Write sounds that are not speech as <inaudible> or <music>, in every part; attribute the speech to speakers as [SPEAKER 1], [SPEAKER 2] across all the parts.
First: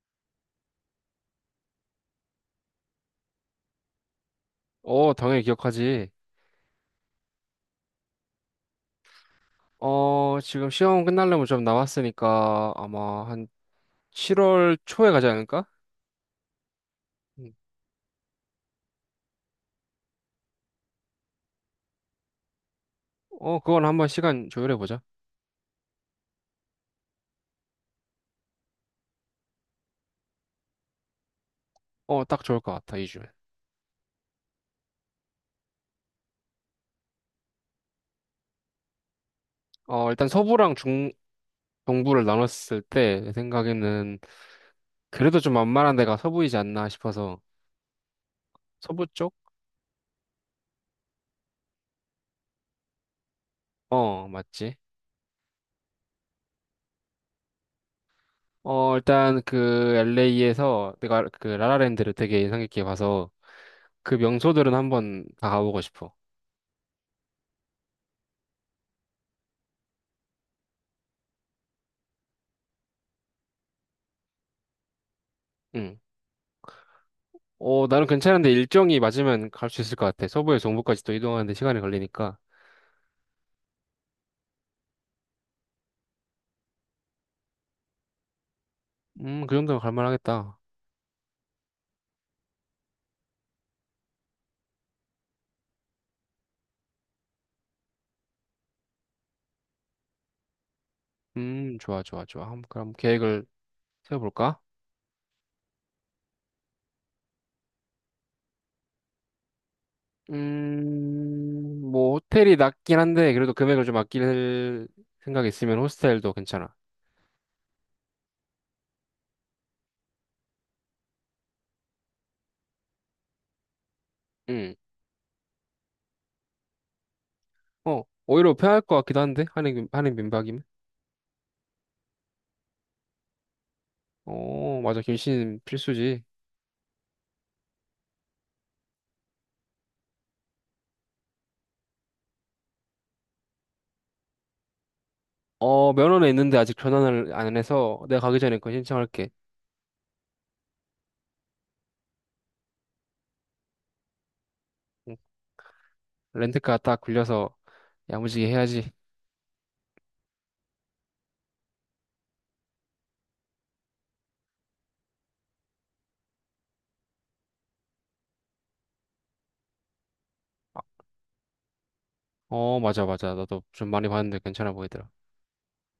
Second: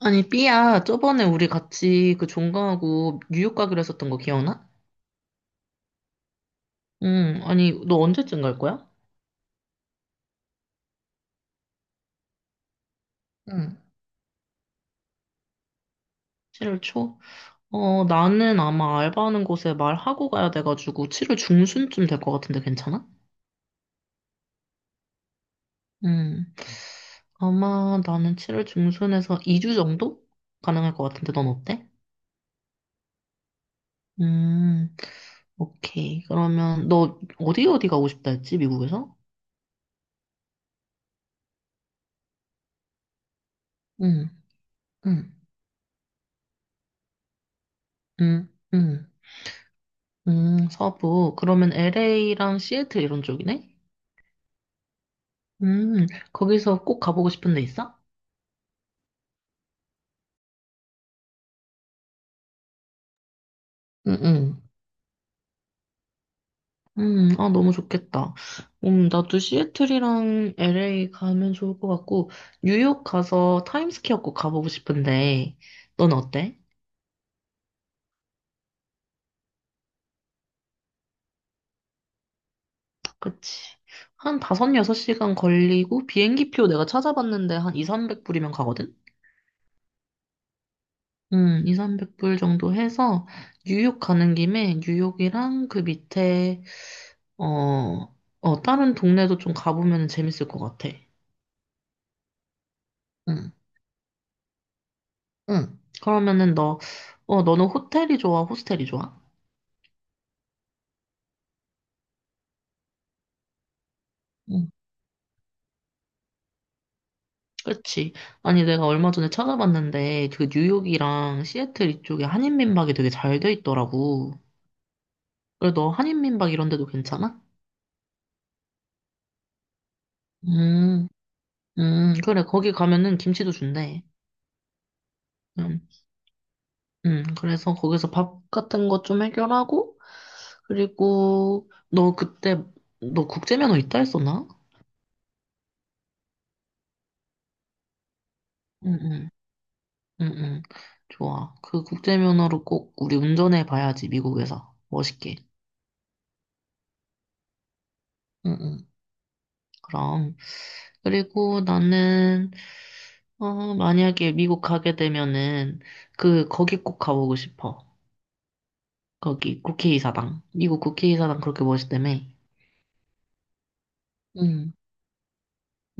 [SPEAKER 1] 아니, 삐야, 저번에 우리 같이 그 종강하고 뉴욕 가기로 했었던 거 기억나?
[SPEAKER 2] 어, 당연히 기억하지.
[SPEAKER 1] 응, 아니, 너 언제쯤 갈 거야?
[SPEAKER 2] 어, 지금 시험 끝나려면 좀 남았으니까 아마 한
[SPEAKER 1] 응.
[SPEAKER 2] 7월 초에 가지 않을까?
[SPEAKER 1] 7월 초?
[SPEAKER 2] 음.
[SPEAKER 1] 어, 나는 아마 알바하는 곳에 말하고 가야 돼가지고 7월 중순쯤 될 것 같은데 괜찮아?
[SPEAKER 2] 어, 그건 한번 시간 조율해보자.
[SPEAKER 1] 응. 아마 나는 7월 중순에서 2주 정도? 가능할 것 같은데 넌 어때?
[SPEAKER 2] 어, 딱 좋을 것 같아, 2주면.
[SPEAKER 1] 음, 오케이. 그러면 너 어디 어디 가고 싶다 했지, 미국에서?
[SPEAKER 2] 어, 일단 서부랑 중, 동부를 나눴을 때, 내 생각에는
[SPEAKER 1] 응, 응.
[SPEAKER 2] 그래도 좀 만만한 데가 서부이지 않나 싶어서.
[SPEAKER 1] 응,
[SPEAKER 2] 서부
[SPEAKER 1] 응.
[SPEAKER 2] 쪽?
[SPEAKER 1] 서부. 그러면 LA랑 시애틀 이런 쪽이네?
[SPEAKER 2] 어, 맞지.
[SPEAKER 1] 음, 거기서 꼭 가보고 싶은 데 있어?
[SPEAKER 2] 어, 일단 그 LA에서 내가 그 라라랜드를 되게 인상 깊게 봐서 그
[SPEAKER 1] 응, 응.
[SPEAKER 2] 명소들은 한번 다 가보고 싶어.
[SPEAKER 1] 아, 너무 좋겠다. 나도 시애틀이랑 LA 가면 좋을 것 같고, 뉴욕 가서 타임스퀘어 꼭 가보고 싶은데,
[SPEAKER 2] 응.
[SPEAKER 1] 넌 어때?
[SPEAKER 2] 어, 나는 괜찮은데 일정이 맞으면 갈 수 있을 것 같아. 서부에서 동부까지 또 이동하는데 시간이 걸리니까.
[SPEAKER 1] 그치. 한 5, 6시간 걸리고, 비행기 표 내가 찾아봤는데 한 2, 300불이면 가거든?
[SPEAKER 2] 그 정도면 갈만하겠다.
[SPEAKER 1] 2, 300불 정도 해서, 뉴욕 가는 김에 뉴욕이랑 그 밑에 어, 어, 다른 동네도 좀 가보면 재밌을 것 같아.
[SPEAKER 2] 좋아, 좋아, 좋아. 한번 그럼 계획을
[SPEAKER 1] 응,
[SPEAKER 2] 세워볼까?
[SPEAKER 1] 응. 그러면은 너, 너는 호텔이 좋아, 호스텔이 좋아?
[SPEAKER 2] 뭐, 호텔이 낮긴 한데, 그래도 금액을 좀
[SPEAKER 1] 응.
[SPEAKER 2] 아낄 생각이 있으면 호스텔도 괜찮아.
[SPEAKER 1] 그치. 아니, 내가 얼마 전에 찾아봤는데, 그 뉴욕이랑 시애틀 이쪽에 한인민박이 되게 잘 돼 있더라고.
[SPEAKER 2] 음,
[SPEAKER 1] 그래, 너 한인민박 이런 데도 괜찮아?
[SPEAKER 2] 오히려 편할 것 같기도 한데, 한인 민박이면?
[SPEAKER 1] 음, 그래, 거기 가면은 김치도 준대.
[SPEAKER 2] 어, 맞아. 김씨는
[SPEAKER 1] 음,
[SPEAKER 2] 필수지.
[SPEAKER 1] 그래서 거기서 밥 같은 거 좀 해결하고, 그리고 너 그때, 너 국제면허 있다 했었나?
[SPEAKER 2] 어, 면허는 있는데 아직 전환을 안 해서 내가 가기 전에 그거 신청할게.
[SPEAKER 1] 응응, 응응. 좋아. 그 국제 면허로 꼭 우리 운전해 봐야지, 미국에서.
[SPEAKER 2] 응.
[SPEAKER 1] 멋있게.
[SPEAKER 2] 렌트카 딱 굴려서 야무지게
[SPEAKER 1] 응응.
[SPEAKER 2] 해야지.
[SPEAKER 1] 그럼. 그리고 나는, 만약에 미국 가게 되면은, 그, 거기 꼭 가보고 싶어. 거기, 국회의사당. 미국 국회의사당 그렇게 멋있다며.
[SPEAKER 2] 어, 맞아, 맞아. 나도 좀 많이 봤는데 괜찮아
[SPEAKER 1] 응,
[SPEAKER 2] 보이더라.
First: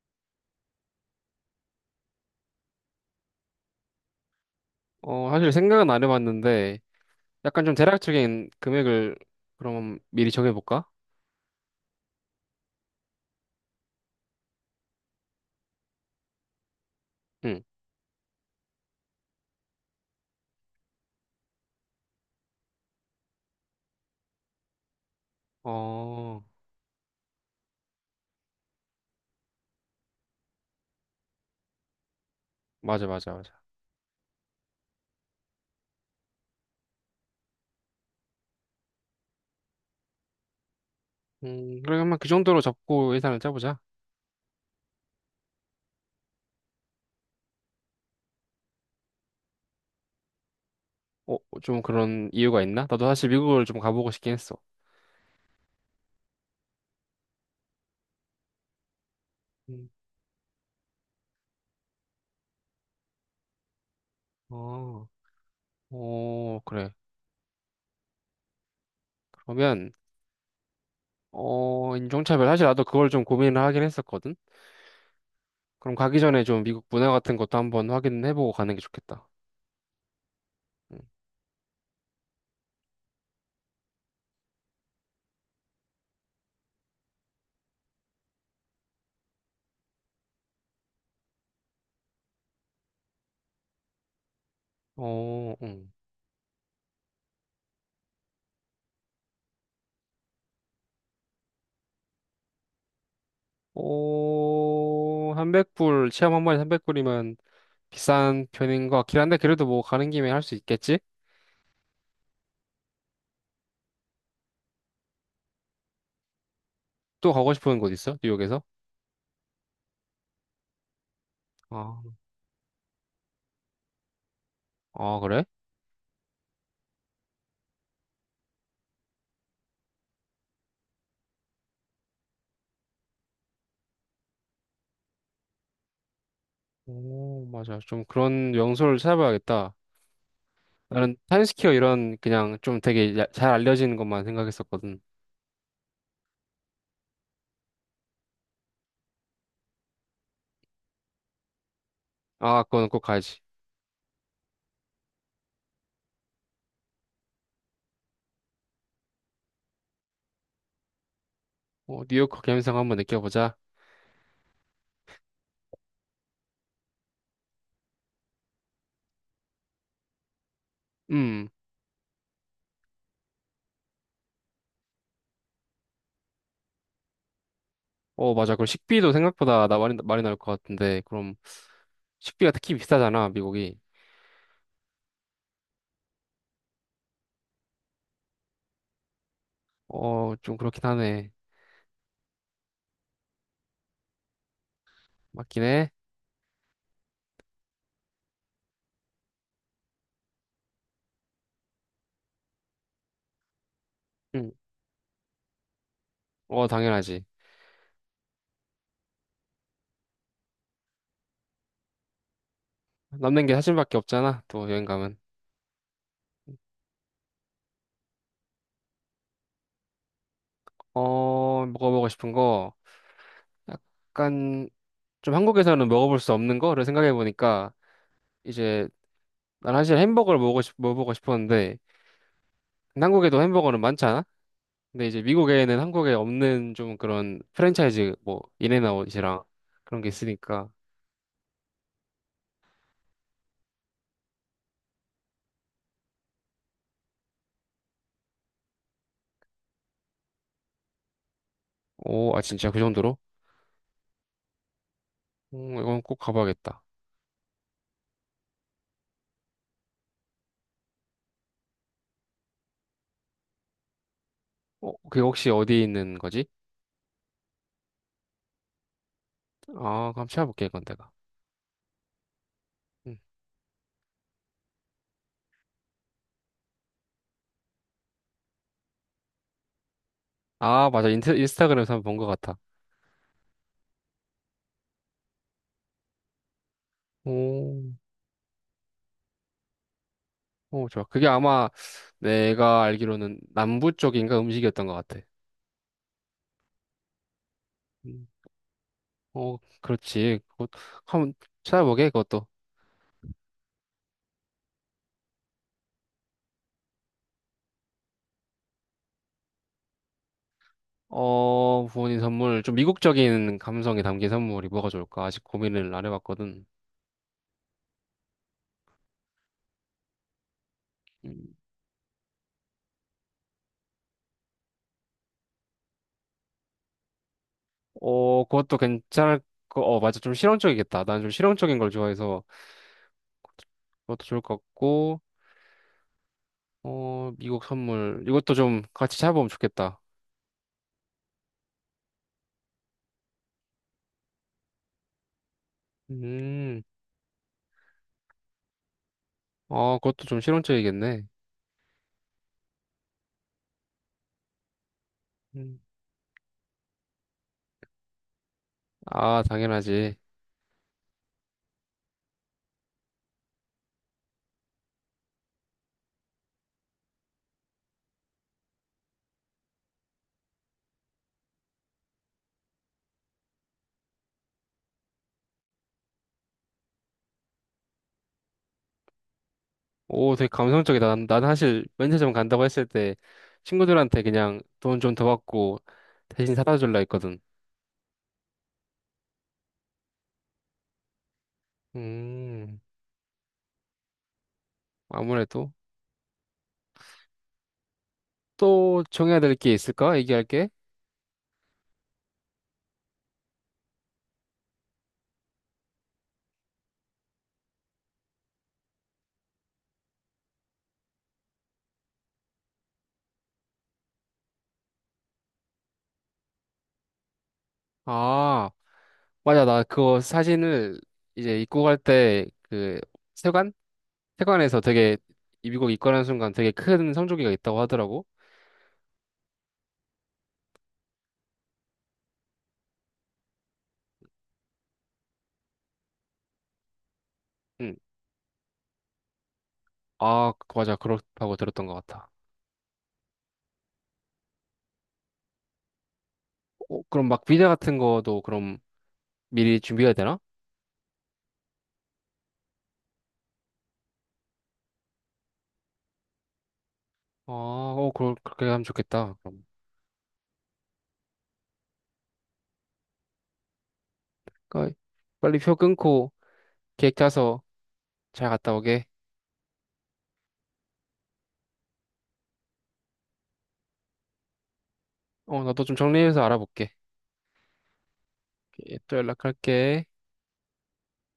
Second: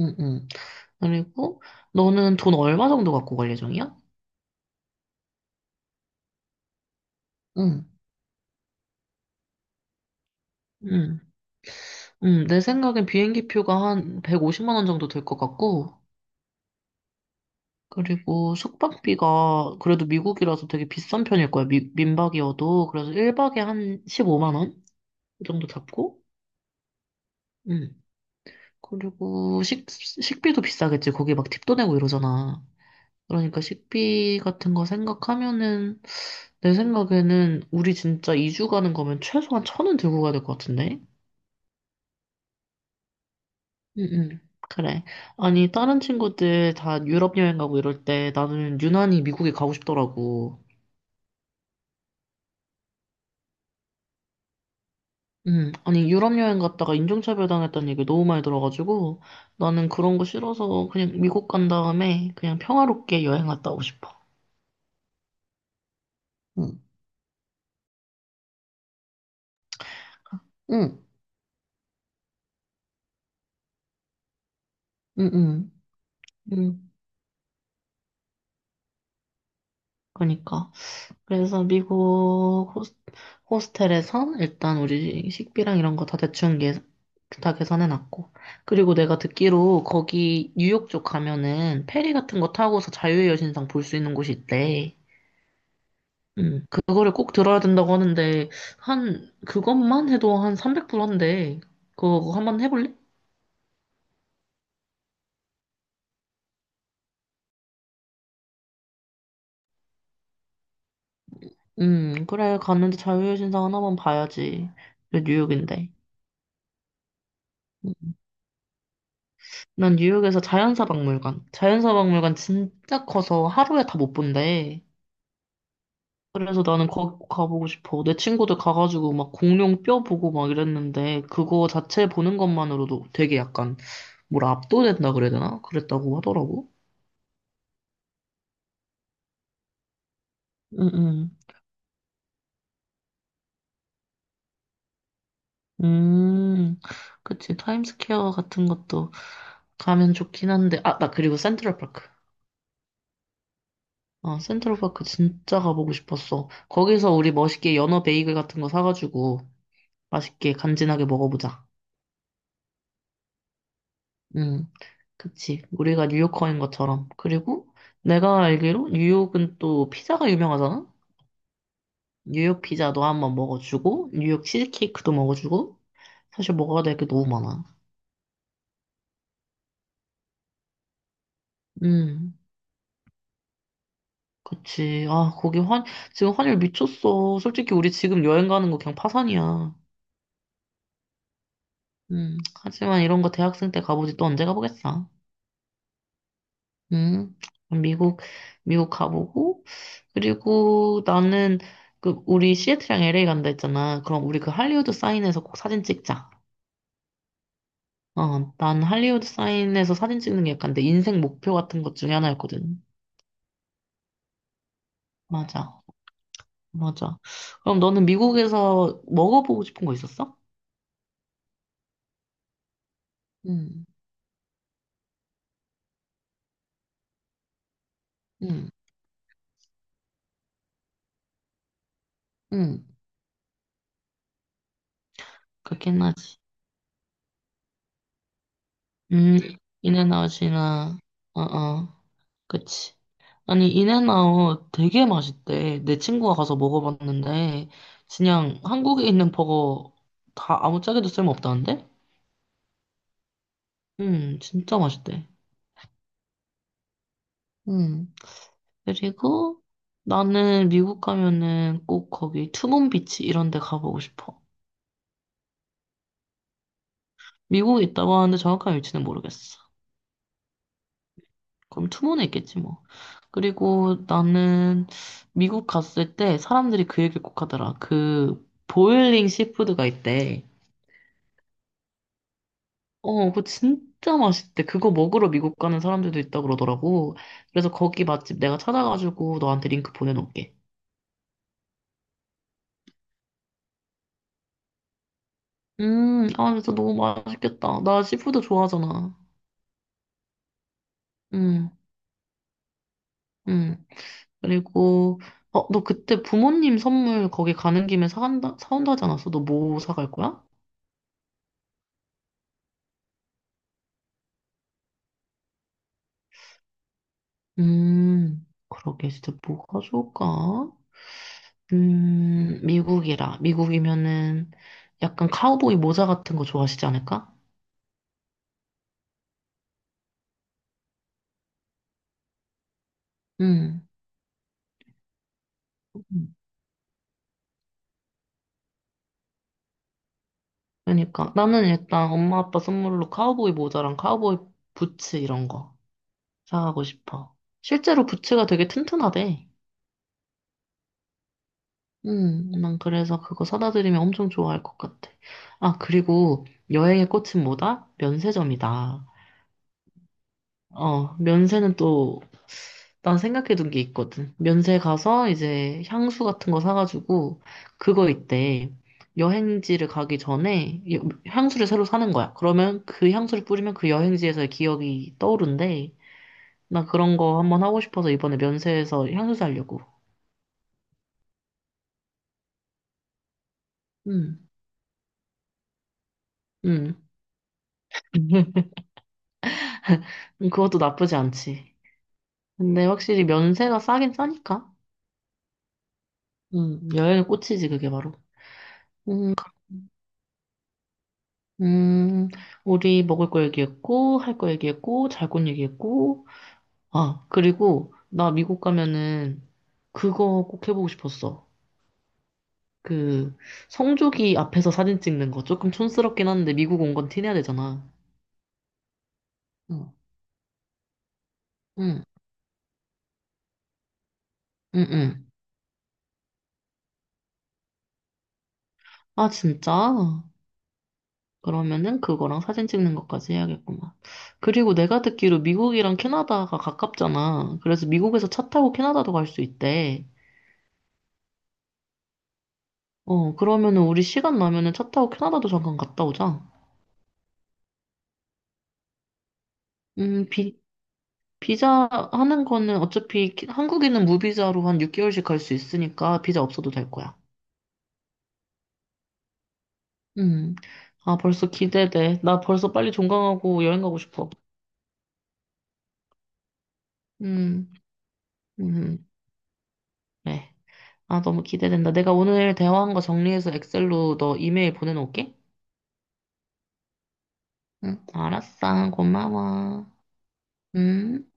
[SPEAKER 1] 응, 응. 그리고, 너는 돈 얼마 정도 갖고 갈 예정이야?
[SPEAKER 2] 어, 사실 생각은 안 해봤는데, 약간 좀
[SPEAKER 1] 응,
[SPEAKER 2] 대략적인 금액을 그럼 미리 정해볼까?
[SPEAKER 1] 응, 응. 내 생각엔 비행기 표가 한 150만 원 정도 될 것 같고,
[SPEAKER 2] 응.
[SPEAKER 1] 그리고 숙박비가 그래도 미국이라서 되게 비싼 편일 거야. 민박이어도. 그래서 1박에 한 15만 원? 그 정도 잡고.
[SPEAKER 2] 어,
[SPEAKER 1] 음. 그리고 식비도 비싸겠지. 거기 막 팁도 내고 이러잖아.
[SPEAKER 2] 맞아, 맞아, 맞아.
[SPEAKER 1] 그러니까 식비 같은 거 생각하면은 내 생각에는 우리 진짜 2주 가는 거면 최소한 1,000원 들고 가야 될 것 같은데?
[SPEAKER 2] 그러면 그 정도로 잡고 예산을 짜보자.
[SPEAKER 1] 응, 응. 그래. 아니, 다른 친구들 다 유럽 여행 가고 이럴 때 나는 유난히 미국에 가고 싶더라고.
[SPEAKER 2] 어, 좀 그런 이유가 있나? 나도 사실 미국을 좀 가보고 싶긴 했어.
[SPEAKER 1] 아니, 유럽 여행 갔다가 인종차별 당했다는 얘기 너무 많이 들어가지고,
[SPEAKER 2] 음.
[SPEAKER 1] 나는 그런 거 싫어서 그냥 미국 간 다음에 그냥 평화롭게 여행 갔다 오고 싶어.
[SPEAKER 2] 어, 어,
[SPEAKER 1] 응,
[SPEAKER 2] 그래. 그러면,
[SPEAKER 1] 응,
[SPEAKER 2] 어, 인종차별. 사실 나도 그걸 좀 고민을 하긴 했었거든?
[SPEAKER 1] 응, 응.
[SPEAKER 2] 그럼 가기 전에 좀 미국
[SPEAKER 1] 응,
[SPEAKER 2] 문화 같은 것도 한번 확인해보고 가는 게 좋겠다.
[SPEAKER 1] 그러니까.
[SPEAKER 2] 음.
[SPEAKER 1] 그래서 호스텔에서 일단 우리 식비랑 이런 거 다 대충 다 계산해 놨고. 그리고 내가 듣기로 거기 뉴욕 쪽 가면은 페리 같은 거 타고서 자유의 여신상 볼 수 있는 곳이 있대.
[SPEAKER 2] 어, 응.
[SPEAKER 1] 음. 그거를 꼭 들어야 된다고 하는데, 한, 그것만 해도 한 300불 한대. 그거 한번 해볼래?
[SPEAKER 2] 오, 300불, 체험 한 번에 300불이면 비싼 편인 것 같긴 한데, 그래도 뭐 가는 김에 할 수 있겠지?
[SPEAKER 1] 그래. 갔는데 자유의 신상 하나만 봐야지. 그래, 뉴욕인데.
[SPEAKER 2] 또 가고 싶은 곳 있어? 뉴욕에서?
[SPEAKER 1] 난 뉴욕에서 자연사 박물관. 자연사
[SPEAKER 2] 아,
[SPEAKER 1] 박물관 진짜 커서 하루에 다 못 본대.
[SPEAKER 2] 아, 그래?
[SPEAKER 1] 그래서 나는 거기 꼭 가보고 싶어. 내 친구들 가가지고 막 공룡 뼈 보고 막 이랬는데, 그거 자체 보는 것만으로도 되게 약간, 뭐라 압도된다 그래야 되나? 그랬다고 하더라고.
[SPEAKER 2] 오, 맞아. 좀 그런 명소를 찾아봐야겠다. 나는
[SPEAKER 1] 응응.
[SPEAKER 2] 타임스퀘어 이런 그냥 좀 되게 잘 알려진 것만 생각했었거든.
[SPEAKER 1] 음, 그치. 타임스퀘어 같은 것도 가면 좋긴 한데, 아, 나 그리고 센트럴파크.
[SPEAKER 2] 아, 그거는 꼭 가야지.
[SPEAKER 1] 아, 센트럴파크 진짜 가보고 싶었어. 거기서 우리 멋있게 연어 베이글 같은 거 사가지고 맛있게 간지나게 먹어보자.
[SPEAKER 2] 어, 뉴욕 감성 한번 느껴보자.
[SPEAKER 1] 응. 그치. 우리가 뉴요커인 것처럼. 그리고 내가 알기로 뉴욕은 또 피자가 유명하잖아?
[SPEAKER 2] 음,
[SPEAKER 1] 뉴욕 피자도 한번 먹어주고, 뉴욕 치즈케이크도 먹어주고, 사실 먹어야 될 게 너무 많아.
[SPEAKER 2] 어, 맞아. 그럼 식비도 생각보다 나 많이, 많이 나올 것 같은데, 그럼
[SPEAKER 1] 음.
[SPEAKER 2] 식비가 특히 비싸잖아, 미국이.
[SPEAKER 1] 그치. 지금 환율 미쳤어. 솔직히 우리 지금 여행 가는 거 그냥 파산이야.
[SPEAKER 2] 어, 좀 그렇긴 하네.
[SPEAKER 1] 하지만 이런 거 대학생 때 가보지 또 언제 가보겠어.
[SPEAKER 2] 맞긴 해.
[SPEAKER 1] 음, 미국, 미국 가보고, 그리고 나는 그, 우리 시애틀이랑 LA 간다 했잖아. 그럼 우리 그
[SPEAKER 2] 음.
[SPEAKER 1] 할리우드 사인에서 꼭 사진 찍자.
[SPEAKER 2] 어, 당연하지.
[SPEAKER 1] 어, 난 할리우드 사인에서 사진 찍는 게 약간 내 인생 목표 같은 것 중에 하나였거든.
[SPEAKER 2] 남는 게 사진밖에 없잖아, 또 여행 가면.
[SPEAKER 1] 맞아. 맞아. 그럼 너는 미국에서 먹어보고 싶은 거 있었어?
[SPEAKER 2] 어, 먹어보고 싶은 거,
[SPEAKER 1] 응,
[SPEAKER 2] 약간, 좀 한국에서는 먹어볼 수 없는 거를 생각해보니까,
[SPEAKER 1] 응,
[SPEAKER 2] 이제, 난 사실 햄버거를 먹어보고 싶었는데,
[SPEAKER 1] 응.
[SPEAKER 2] 근데 한국에도 햄버거는 많잖아? 근데 이제 미국에는
[SPEAKER 1] 그렇긴
[SPEAKER 2] 한국에
[SPEAKER 1] 하지.
[SPEAKER 2] 없는 좀 그런 프랜차이즈, 뭐,
[SPEAKER 1] 음,
[SPEAKER 2] 인앤아웃이랑 그런 게 있으니까,
[SPEAKER 1] 인앤아웃이나, 어, 어, 그치. 아니, 인앤아웃 되게 맛있대. 내 친구가 가서 먹어봤는데, 그냥 한국에 있는 버거 다 아무 짝에도 쓸모없다는데?
[SPEAKER 2] 오, 아, 진짜 그 정도로?
[SPEAKER 1] 진짜 맛있대.
[SPEAKER 2] 이건 꼭 가봐야겠다.
[SPEAKER 1] 음, 그리고 나는 미국 가면은 꼭 거기 투몬비치 이런 데 가보고 싶어.
[SPEAKER 2] 어, 그게 혹시 어디에 있는 거지?
[SPEAKER 1] 미국에 있다고 하는데 정확한 위치는 모르겠어.
[SPEAKER 2] 아, 그럼 찾아볼게, 이건 내가.
[SPEAKER 1] 그럼 투모는 있겠지 뭐.
[SPEAKER 2] 음.
[SPEAKER 1] 그리고 나는 미국 갔을 때 사람들이 그 얘기를 꼭 하더라. 그 보일링 시푸드가 있대.
[SPEAKER 2] 아, 맞아. 인스타그램에서 한번 본 것 같아.
[SPEAKER 1] 어, 그거 진짜 맛있대. 그거 먹으러 미국 가는 사람들도 있다 그러더라고. 그래서
[SPEAKER 2] 오,
[SPEAKER 1] 거기 맛집 내가 찾아가지고 너한테 링크 보내놓을게.
[SPEAKER 2] 오, 좋아. 그게 아마 내가 알기로는 남부 쪽인가 음식이었던 것 같아.
[SPEAKER 1] 아, 진짜 너무 맛있겠다. 나
[SPEAKER 2] 음,
[SPEAKER 1] 시푸드 좋아하잖아.
[SPEAKER 2] 어, 그렇지. 그것 한번
[SPEAKER 1] 음,
[SPEAKER 2] 찾아보게, 그것도.
[SPEAKER 1] 음. 그리고, 너 그때 부모님 선물 거기 가는 김에 사간다, 사온다 하지 않았어? 너 뭐 사갈 거야?
[SPEAKER 2] 어, 부모님 선물. 좀 미국적인 감성이 담긴 선물이 뭐가 좋을까? 아직 고민을 안 해봤거든.
[SPEAKER 1] 그러게, 진짜 뭐가 좋을까?
[SPEAKER 2] 음.
[SPEAKER 1] 미국이라. 미국이면은 약간 카우보이 모자 같은 거 좋아하시지 않을까?
[SPEAKER 2] 어, 그것도 괜찮을 거, 어, 맞아. 좀 실용적이겠다. 난 좀 실용적인 걸 좋아해서
[SPEAKER 1] 음,
[SPEAKER 2] 그것도 좋을 것 같고,
[SPEAKER 1] 음.
[SPEAKER 2] 어, 미국 선물. 이것도 좀 같이 찾아보면 좋겠다.
[SPEAKER 1] 그러니까. 나는 일단 엄마 아빠 선물로 카우보이 모자랑 카우보이 부츠 이런 거
[SPEAKER 2] 음,
[SPEAKER 1] 사가고 싶어. 실제로 부츠가 되게 튼튼하대.
[SPEAKER 2] 어, 그것도 좀 실용적이겠네.
[SPEAKER 1] 난 그래서 그거 사다 드리면 엄청 좋아할 것 같아. 아, 그리고 여행의 꽃은 뭐다? 면세점이다.
[SPEAKER 2] 아, 당연하지.
[SPEAKER 1] 어, 면세는 또, 난 생각해둔 게 있거든. 면세 가서 이제 향수 같은 거 사가지고, 그거 있대. 여행지를 가기 전에 향수를 새로 사는 거야. 그러면 그 향수를 뿌리면 그 여행지에서의 기억이 떠오른대. 나 그런 거 한번 하고 싶어서 이번에 면세에서 향수 사려고.
[SPEAKER 2] 오, 되게 감성적이다. 난 사실 면세점 간다고 했을 때 친구들한테
[SPEAKER 1] 응,
[SPEAKER 2] 그냥 돈 좀 더 받고 대신 사다
[SPEAKER 1] 응.
[SPEAKER 2] 줄라 했거든.
[SPEAKER 1] <laughs> 그것도 나쁘지 않지.
[SPEAKER 2] 음,
[SPEAKER 1] 근데 확실히 면세가 싸긴 싸니까.
[SPEAKER 2] 아무래도
[SPEAKER 1] 응, 여행의 꽃이지, 그게 바로.
[SPEAKER 2] 또
[SPEAKER 1] 음.
[SPEAKER 2] 정해야 될 게 있을까? 얘기할 게?
[SPEAKER 1] 음, 우리 먹을 거 얘기했고, 할 거 얘기했고, 잘 곳 얘기했고, 아, 그리고 나 미국 가면은 그거 꼭 해보고 싶었어. 그, 성조기 앞에서 사진 찍는 거 조금 촌스럽긴 한데 미국 온 건 티내야 되잖아.
[SPEAKER 2] 아, 맞아. 나
[SPEAKER 1] 응,
[SPEAKER 2] 그거 사진을 이제 입고 갈
[SPEAKER 1] 응,
[SPEAKER 2] 때 그 세관? 세관에서
[SPEAKER 1] 응,
[SPEAKER 2] 되게
[SPEAKER 1] 응.
[SPEAKER 2] 미국 입관하는 순간 되게 큰 성조기가 있다고 하더라고.
[SPEAKER 1] 아, 진짜? 그러면은 그거랑 사진 찍는 것까지 해야겠구만. 그리고 내가 듣기로 미국이랑 캐나다가 가깝잖아. 그래서
[SPEAKER 2] 응.
[SPEAKER 1] 미국에서 차 타고 캐나다도 갈 수 있대.
[SPEAKER 2] 아, 맞아. 그렇다고 들었던 것 같아.
[SPEAKER 1] 어, 그러면은 우리 시간 나면은 차 타고 캐나다도 잠깐 갔다 오자.
[SPEAKER 2] 어, 그럼 막 비자 같은 거도 그럼 미리 준비해야
[SPEAKER 1] 음,
[SPEAKER 2] 되나?
[SPEAKER 1] 비, 비자 하는 거는 어차피 한국인은 무비자로 한 6개월씩 갈 수 있으니까 비자 없어도 될 거야.
[SPEAKER 2] 아, 어, 그렇게 하면 좋겠다. 그럼.
[SPEAKER 1] 음. 아, 벌써 기대돼. 나 벌써 빨리 종강하고 여행 가고 싶어.
[SPEAKER 2] 그러니까 빨리 표 끊고 계획 짜서
[SPEAKER 1] 음,
[SPEAKER 2] 잘 갔다 오게.
[SPEAKER 1] 음, 네. 아, 너무 기대된다. 내가 오늘 대화한 거 정리해서 엑셀로 너 이메일 보내놓을게.
[SPEAKER 2] 어, 나도 좀 정리해서 알아볼게.
[SPEAKER 1] 응, 알았어.
[SPEAKER 2] 오케이, 또
[SPEAKER 1] 고마워.
[SPEAKER 2] 연락할게.
[SPEAKER 1] 음.